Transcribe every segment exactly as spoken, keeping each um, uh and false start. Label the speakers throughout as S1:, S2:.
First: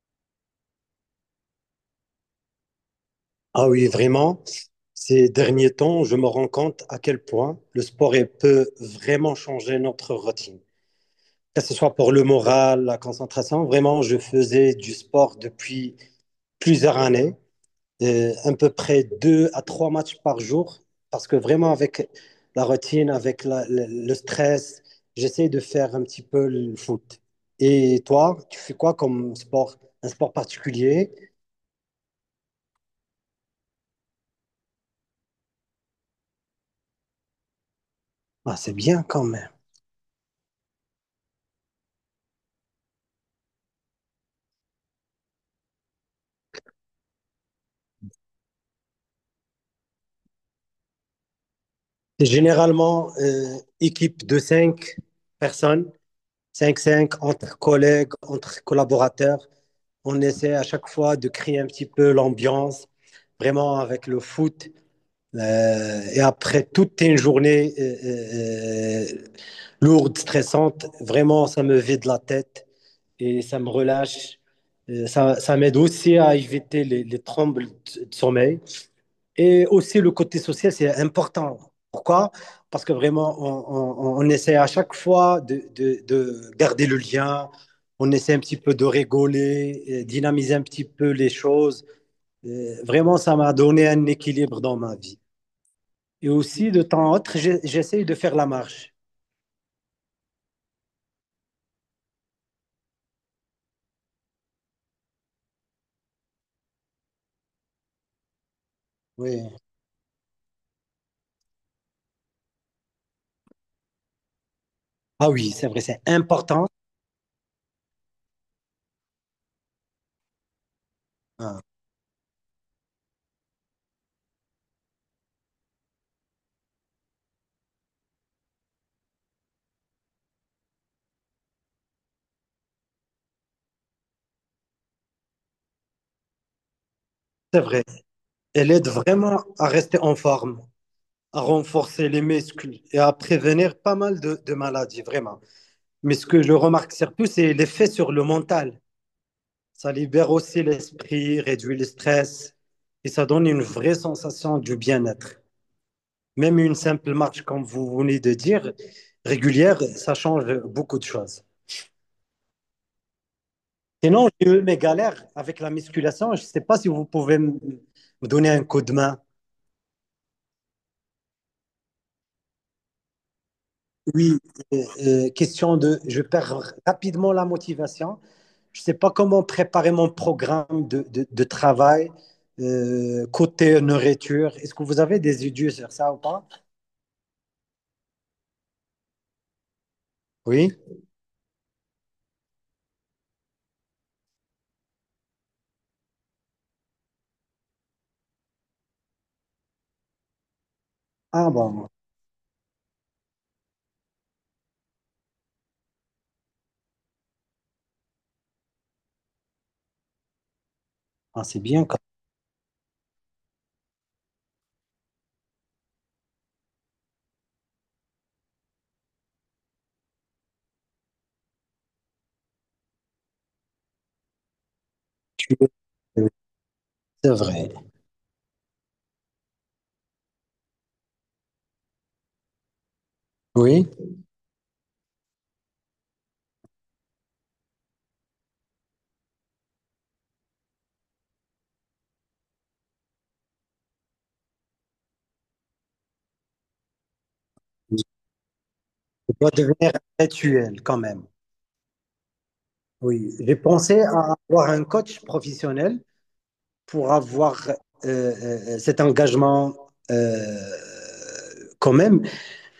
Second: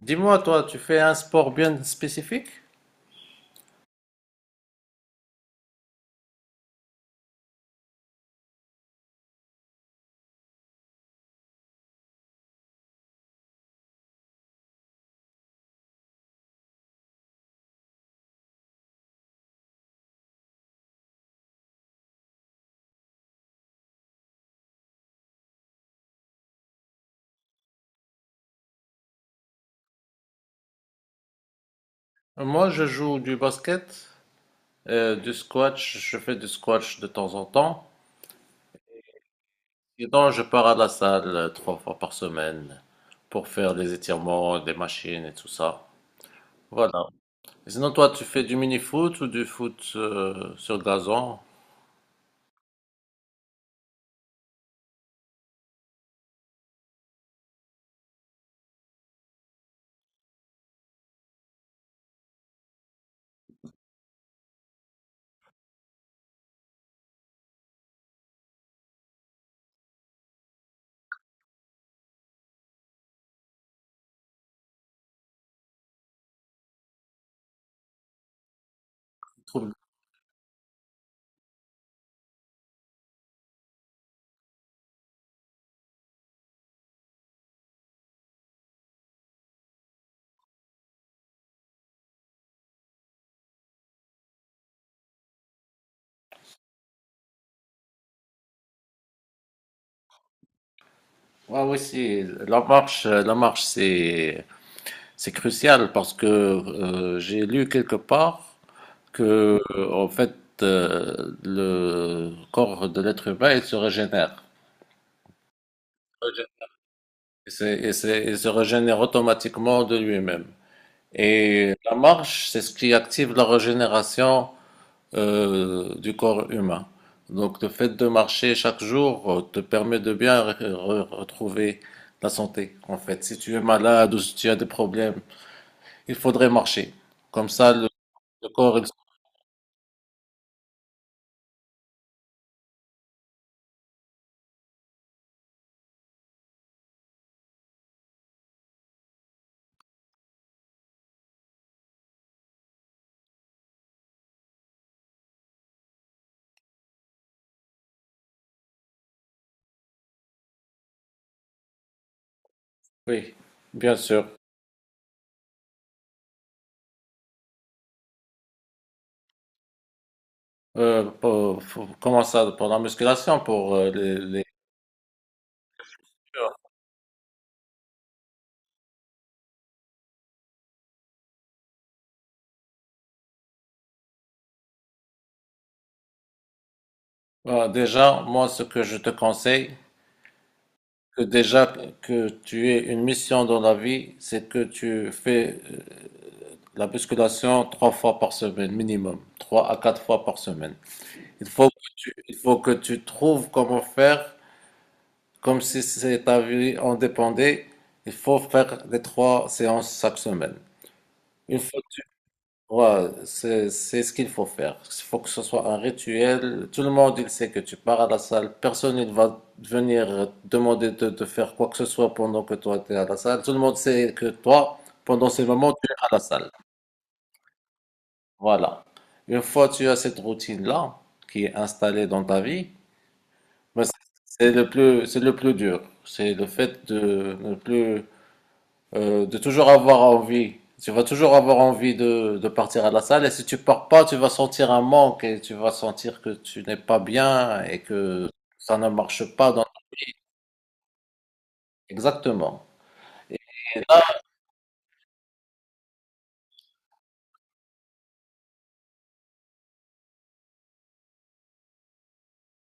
S1: Dis-moi, toi, tu fais un sport bien spécifique?
S2: Ah oui, vraiment, ces derniers temps, je me rends compte à quel point le sport il peut vraiment changer notre routine. Que ce soit pour le moral, la concentration, vraiment, je faisais du sport depuis plusieurs années, euh, à peu près deux à trois matchs par jour, parce que vraiment avec la routine, avec la- le, le stress, j'essaie de faire un petit peu le foot. Et toi, tu fais quoi comme sport? Un sport particulier?
S1: Moi, je joue du basket, euh, du squash, je fais du squash de temps en temps.
S2: Ah, c'est bien quand même.
S1: Et donc, je pars à la salle euh, trois fois par semaine pour faire des étirements, des machines et tout ça. Voilà. Et sinon, toi, tu fais du mini-foot ou du foot euh, sur gazon?
S2: C'est généralement euh, équipe de cinq personnes, cinq cinq entre collègues, entre collaborateurs. On essaie à chaque fois de créer un petit peu l'ambiance, vraiment avec le foot. Euh, et après toute une journée euh, euh, lourde, stressante, vraiment, ça me vide la tête et ça me relâche. Euh, ça, ça m'aide aussi à éviter les, les trembles de sommeil. Et
S1: Trouve-
S2: aussi, le côté social, c'est important. Pourquoi? Parce que vraiment, on, on- on essaie à chaque fois de, de- de garder le lien. On essaie un petit peu de rigoler, euh, dynamiser un petit peu les choses. Euh, vraiment, ça m'a donné un équilibre dans ma vie. Et aussi, de temps en autre, j'ai- j'essaie de faire la marche.
S1: Ouais, oui, si. La marche, euh, la marche, c'est c'est crucial parce que euh, j'ai lu quelque part.
S2: Oui.
S1: Que, en fait, euh, le corps de l'être humain, il se régénère.
S2: Ah oui, c'est vrai, c'est important.
S1: Il se, il se- il se régénère automatiquement de lui-même.
S2: Ah,
S1: Et la marche, c'est ce qui active la régénération euh, du corps humain. Donc le fait de marcher chaque jour euh, te permet de bien re- re- retrouver la santé. En fait, si tu es malade ou si tu as des problèmes, il faudrait marcher. Comme
S2: C'est
S1: ça,
S2: vrai.
S1: le, le
S2: Elle
S1: corps, il...
S2: aide vraiment à rester en forme, à renforcer les muscles et à prévenir pas mal de de maladies, vraiment. Mais ce que je remarque surtout, c'est l'effet sur le mental. Ça libère aussi l'esprit, réduit le stress et ça donne une vraie sensation du bien-être. Même une simple marche, comme vous venez de dire, régulière, ça change beaucoup de choses.
S1: Oui, bien sûr.
S2: Sinon, j'ai eu mes galères avec la musculation. Je ne sais pas si vous pouvez m- me donner un coup de main.
S1: Euh, pour- pour- comment ça, pour la musculation, pour euh, les,
S2: Oui,
S1: les-
S2: euh, euh, question de, je perds rapidement la motivation. Je ne sais pas comment préparer mon programme de, de, de travail euh, côté nourriture. Est-ce que vous avez des idées sur ça ou pas?
S1: Voilà, déjà, moi, ce que je te conseille,
S2: Oui.
S1: que déjà que tu aies une mission dans la vie, c'est que tu fais euh, la musculation trois fois par semaine minimum, trois à quatre fois par semaine. Il
S2: Ah
S1: faut que
S2: bon.
S1: tu, il faut que tu trouves comment faire, comme si c'est ta vie en dépendait. Il faut faire les trois séances chaque semaine.
S2: Ah,
S1: Une
S2: c'est
S1: fois
S2: bien quand
S1: Ouais, c'est, c'est ce qu'il faut faire. Il faut que ce soit un rituel. Tout le monde, il sait que tu pars à la salle. Personne ne va venir demander de, de faire quoi que ce soit pendant que toi, tu es à la salle. Tout le monde sait que toi, pendant ces
S2: tu es.
S1: moments, tu es à la salle.
S2: C'est vrai.
S1: Voilà. Une fois que tu as cette routine-là, qui est installée dans ta vie, mais
S2: Oui.
S1: c'est c'est le plus, c'est le plus dur. C'est le fait de ne plus euh, de toujours avoir envie. Tu vas toujours avoir envie de, de partir à la salle et si tu pars pas, tu vas sentir un manque et tu vas sentir que tu n'es pas bien et
S2: Je
S1: que ça ne marche
S2: dois
S1: pas dans...
S2: devenir intellectuel quand même.
S1: Exactement.
S2: Oui.
S1: Et
S2: J'ai pensé
S1: là,
S2: à avoir un coach professionnel pour avoir euh, euh, cet engagement, euh, quand même.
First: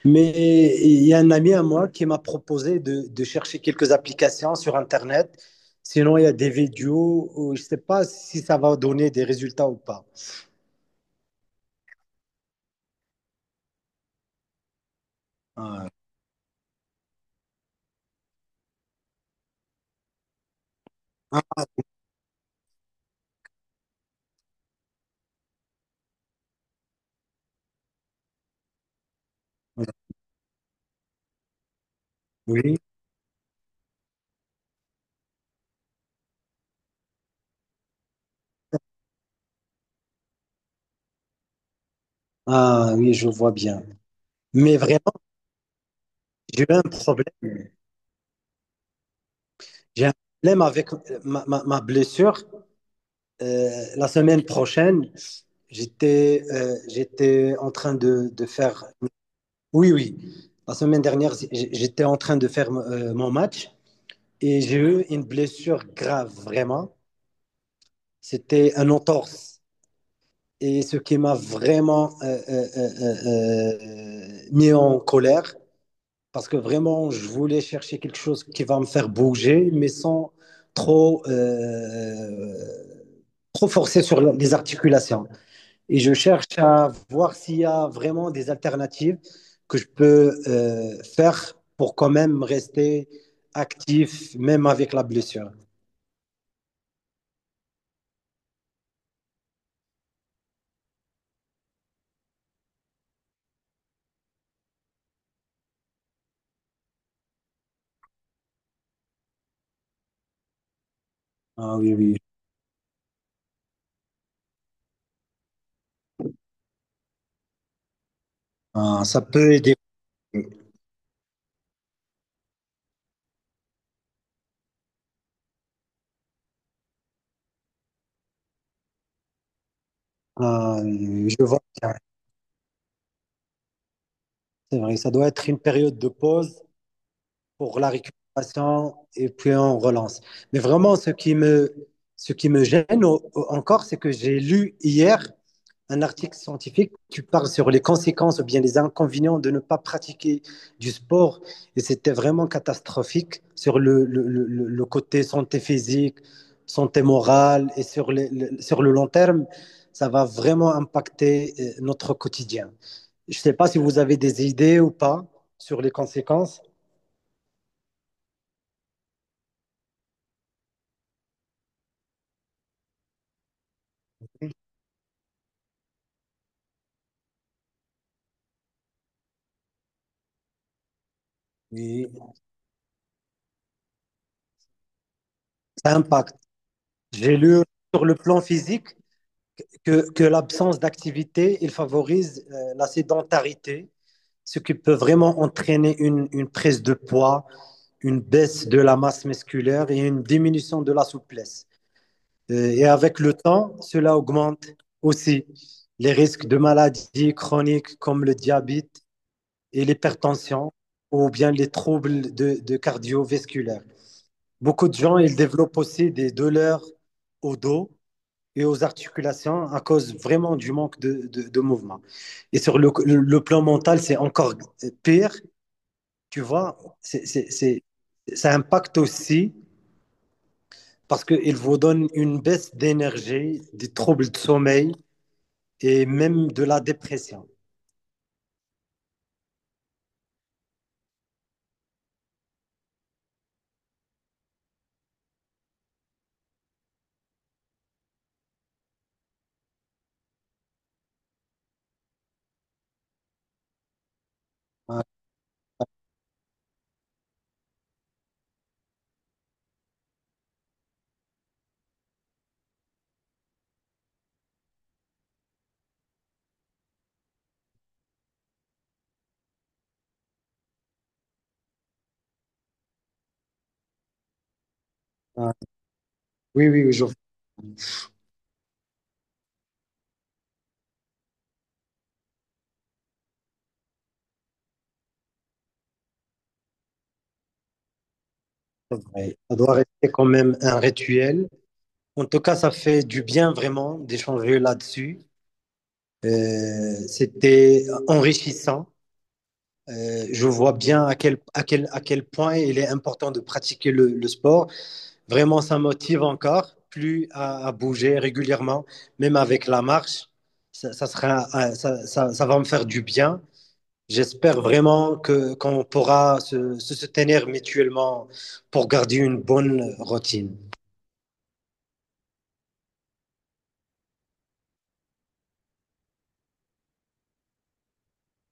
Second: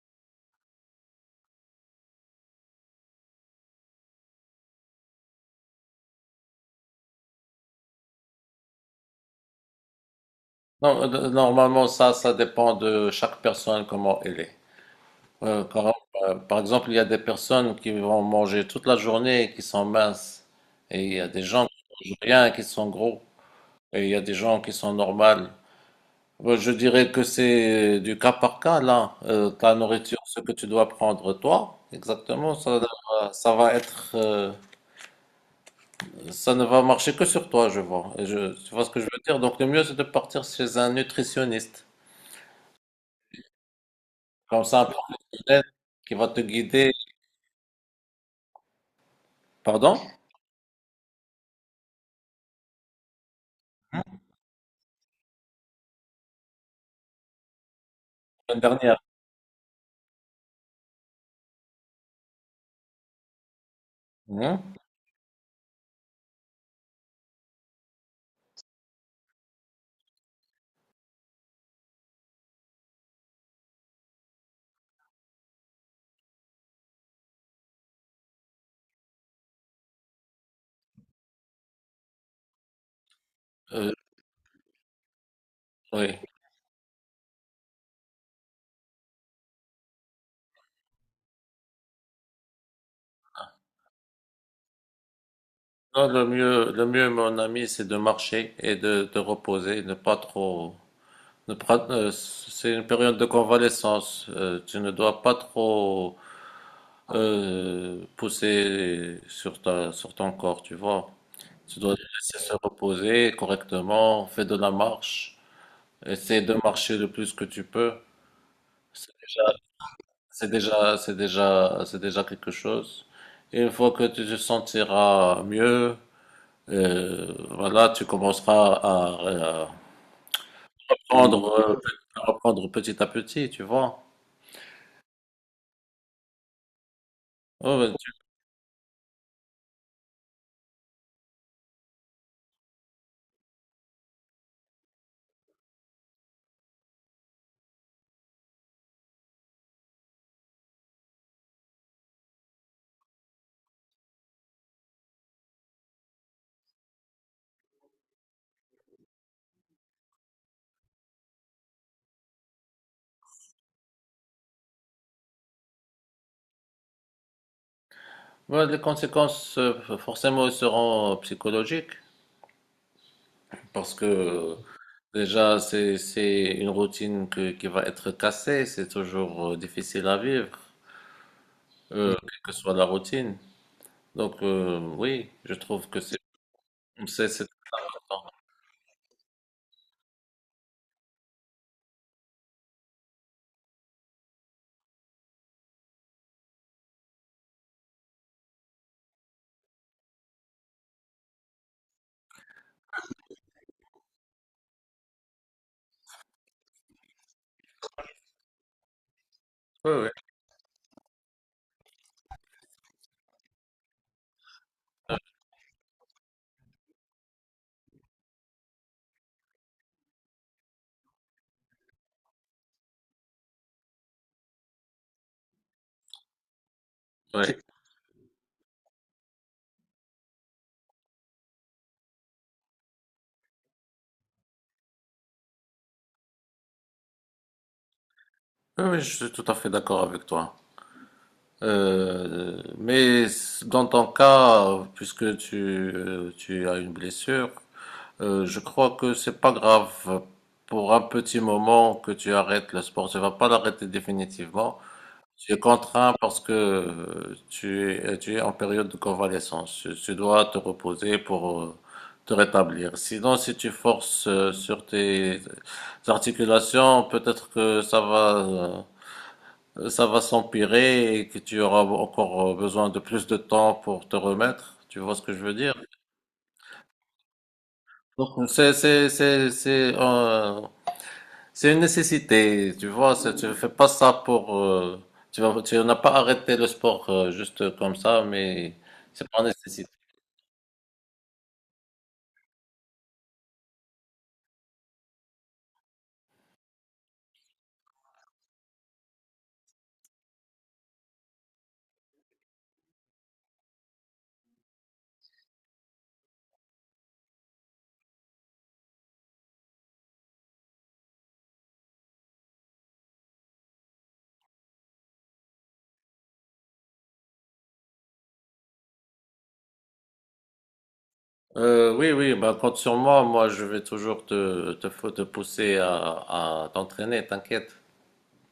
S2: Mais il y a un ami à moi qui m'a proposé de, de chercher quelques applications sur Internet. Sinon, il y a des vidéos où je ne sais pas si ça va donner des résultats ou pas.
S1: no- normalement, ça, ça dépend de chaque personne, comment elle est. Euh,
S2: Ah,
S1: quand- euh, par exemple, il y a des personnes qui vont manger toute la journée et qui sont minces. Et il y a des
S2: ah,
S1: gens qui mangent rien et qui sont gros. Et il y a des gens qui sont normales. Moi, je dirais que c'est du cas par cas, là. Euh, ta nourriture, ce que tu dois prendre toi, exactement,
S2: oui.
S1: ça, va- ça va être, euh, ça ne va marcher que sur toi, je vois. Et je, tu vois ce que je veux dire? Donc, le mieux, c'est de partir chez un nutritionniste,
S2: Ah oui, je vois bien.
S1: comme
S2: Mais
S1: ça, un
S2: vraiment,
S1: professionnel qui va te
S2: j'ai eu un
S1: guider.
S2: problème.
S1: Pardon?
S2: J'ai un problème avec ma, ma- ma blessure. Euh, la semaine prochaine, j'étais euh, j'étais en train de, de
S1: Une
S2: faire...
S1: dernière.
S2: Oui, oui. La semaine dernière, j'étais en train de faire euh, mon match. Et
S1: Mhm.
S2: j'ai eu une blessure grave, vraiment. C'était un entorse. Et ce qui m'a vraiment euh, euh, euh, euh, euh, mis en colère, parce que vraiment, je voulais chercher quelque chose qui va me faire bouger, mais sans trop, euh, trop
S1: Euh,
S2: forcer sur les articulations. Et je
S1: oui.
S2: cherche à voir s'il y a vraiment des alternatives que je peux euh, faire pour quand même rester actif, même avec la blessure.
S1: Non, le mieux, le mieux, mon ami, c'est de marcher et de te reposer, ne pas trop. ne pas- euh, c'est une période de convalescence. Euh, tu ne dois pas trop euh, pousser sur ta, sur ton corps, tu vois.
S2: Ah
S1: Tu dois
S2: oui,
S1: les
S2: oui, oui.
S1: laisser se reposer correctement, fais de la marche, essaie de marcher le plus que tu peux.
S2: Euh,
S1: C'est
S2: ça
S1: déjà,
S2: peut aider.
S1: c'est déjà, c'est déjà, c'est déjà quelque chose. Et une fois que tu te sentiras mieux, euh, voilà, tu commenceras à, à
S2: Euh, je
S1: reprendre,
S2: vois
S1: euh,
S2: que
S1: à reprendre petit à petit, tu vois.
S2: c'est vrai, ça doit être une période de pause
S1: Ouais,
S2: pour la
S1: ouais, tu-
S2: récupération et puis on relance. Mais vraiment, ce qui me, ce qui me gêne au- au- encore, c'est que j'ai lu hier un article scientifique qui parle sur les conséquences ou bien les inconvénients de ne pas pratiquer du sport. Et c'était vraiment catastrophique sur le, le, le, le côté santé physique, santé morale et sur, les- le, sur le long terme, ça va vraiment impacter euh, notre quotidien. Je ne sais pas si vous avez des idées ou pas sur les conséquences,
S1: ouais, les conséquences, euh, forcément, seront psychologiques parce que déjà, c'est, c'est une routine que- qui va être cassée. C'est toujours euh, difficile à vivre,
S2: mais
S1: euh, quelle que soit la routine. Donc, euh, oui, je trouve
S2: ça
S1: que c'est,
S2: impacte.
S1: c'est,
S2: J'ai
S1: c'est
S2: lu sur le
S1: important.
S2: plan physique que, que l'absence d'activité, il favorise euh, la sédentarité, ce qui peut vraiment entraîner une, une prise de poids, une baisse de la masse musculaire et une diminution de la souplesse. Euh, et avec le temps, cela augmente aussi les risques de maladies chroniques comme le diabète et
S1: Oui, oui,
S2: l'hypertension ou bien les troubles de, de cardiovasculaires. Beaucoup de gens, ils développent aussi des douleurs au dos et aux articulations à cause vraiment du manque de, de, de mouvement. Et sur le, le plan mental, c'est encore pire, tu vois, c'est, c'est,
S1: oui.
S2: c'est, ça impacte aussi parce qu'il vous donne une baisse d'énergie, des troubles de sommeil et même de la dépression.
S1: Oui, oui, je suis tout à fait d'accord avec toi. Euh, mais dans ton cas, puisque tu, euh, tu as une blessure, euh, je crois que c'est pas grave pour un petit moment que tu arrêtes le sport. Tu vas pas l'arrêter définitivement.
S2: Ouais.
S1: Tu es contraint parce que euh, tu es, euh, tu es en période de convalescence. Tu, tu dois te reposer pour euh, te rétablir. Sinon, si tu forces euh, sur tes articulations, peut-être que ça va, euh, ça va s'empirer et que tu auras encore euh, besoin de plus de temps pour te remettre. Tu vois ce que je
S2: Ah,
S1: veux dire?
S2: oui, oui, oui, je vois,
S1: Donc, c'est, c'est, c'est, c'est, euh, c'est une nécessité, tu vois, c'est- tu fais pas ça pour... euh, tu vas- Tu n'as pas arrêté le sport euh, juste comme ça, mais
S2: c'est
S1: c'est
S2: vrai.
S1: pas une
S2: Ça doit
S1: nécessité.
S2: rester quand même un rituel. En tout cas, ça fait du bien vraiment d'échanger là-dessus. Euh, c'était enrichissant. Euh, je vois bien à quel, à quel, à quel point il est important de pratiquer le, le sport. Vraiment, ça motive encore plus à, à bouger régulièrement, même avec la marche. Ça, ça sera, euh, ça, ça, ça va me faire du bien. J'espère vraiment que qu'on pourra se, se soutenir mutuellement pour garder une bonne routine.
S1: Euh, oui, oui, bah, compte sur moi, moi je vais toujours te, te, fou- te pousser à, à t'entraîner, t'inquiète.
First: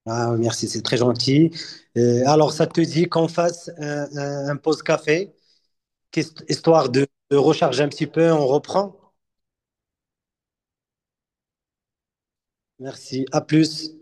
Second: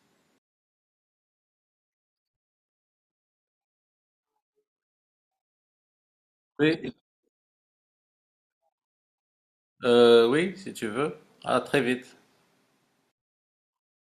S2: Ah, merci, c'est très gentil. Euh, alors, ça te dit qu'on fasse un, un, un pause café, histoire
S1: Oui,
S2: de, de recharger un petit peu, on reprend.
S1: euh, oui, si tu veux. À très vite.
S2: Merci, à plus.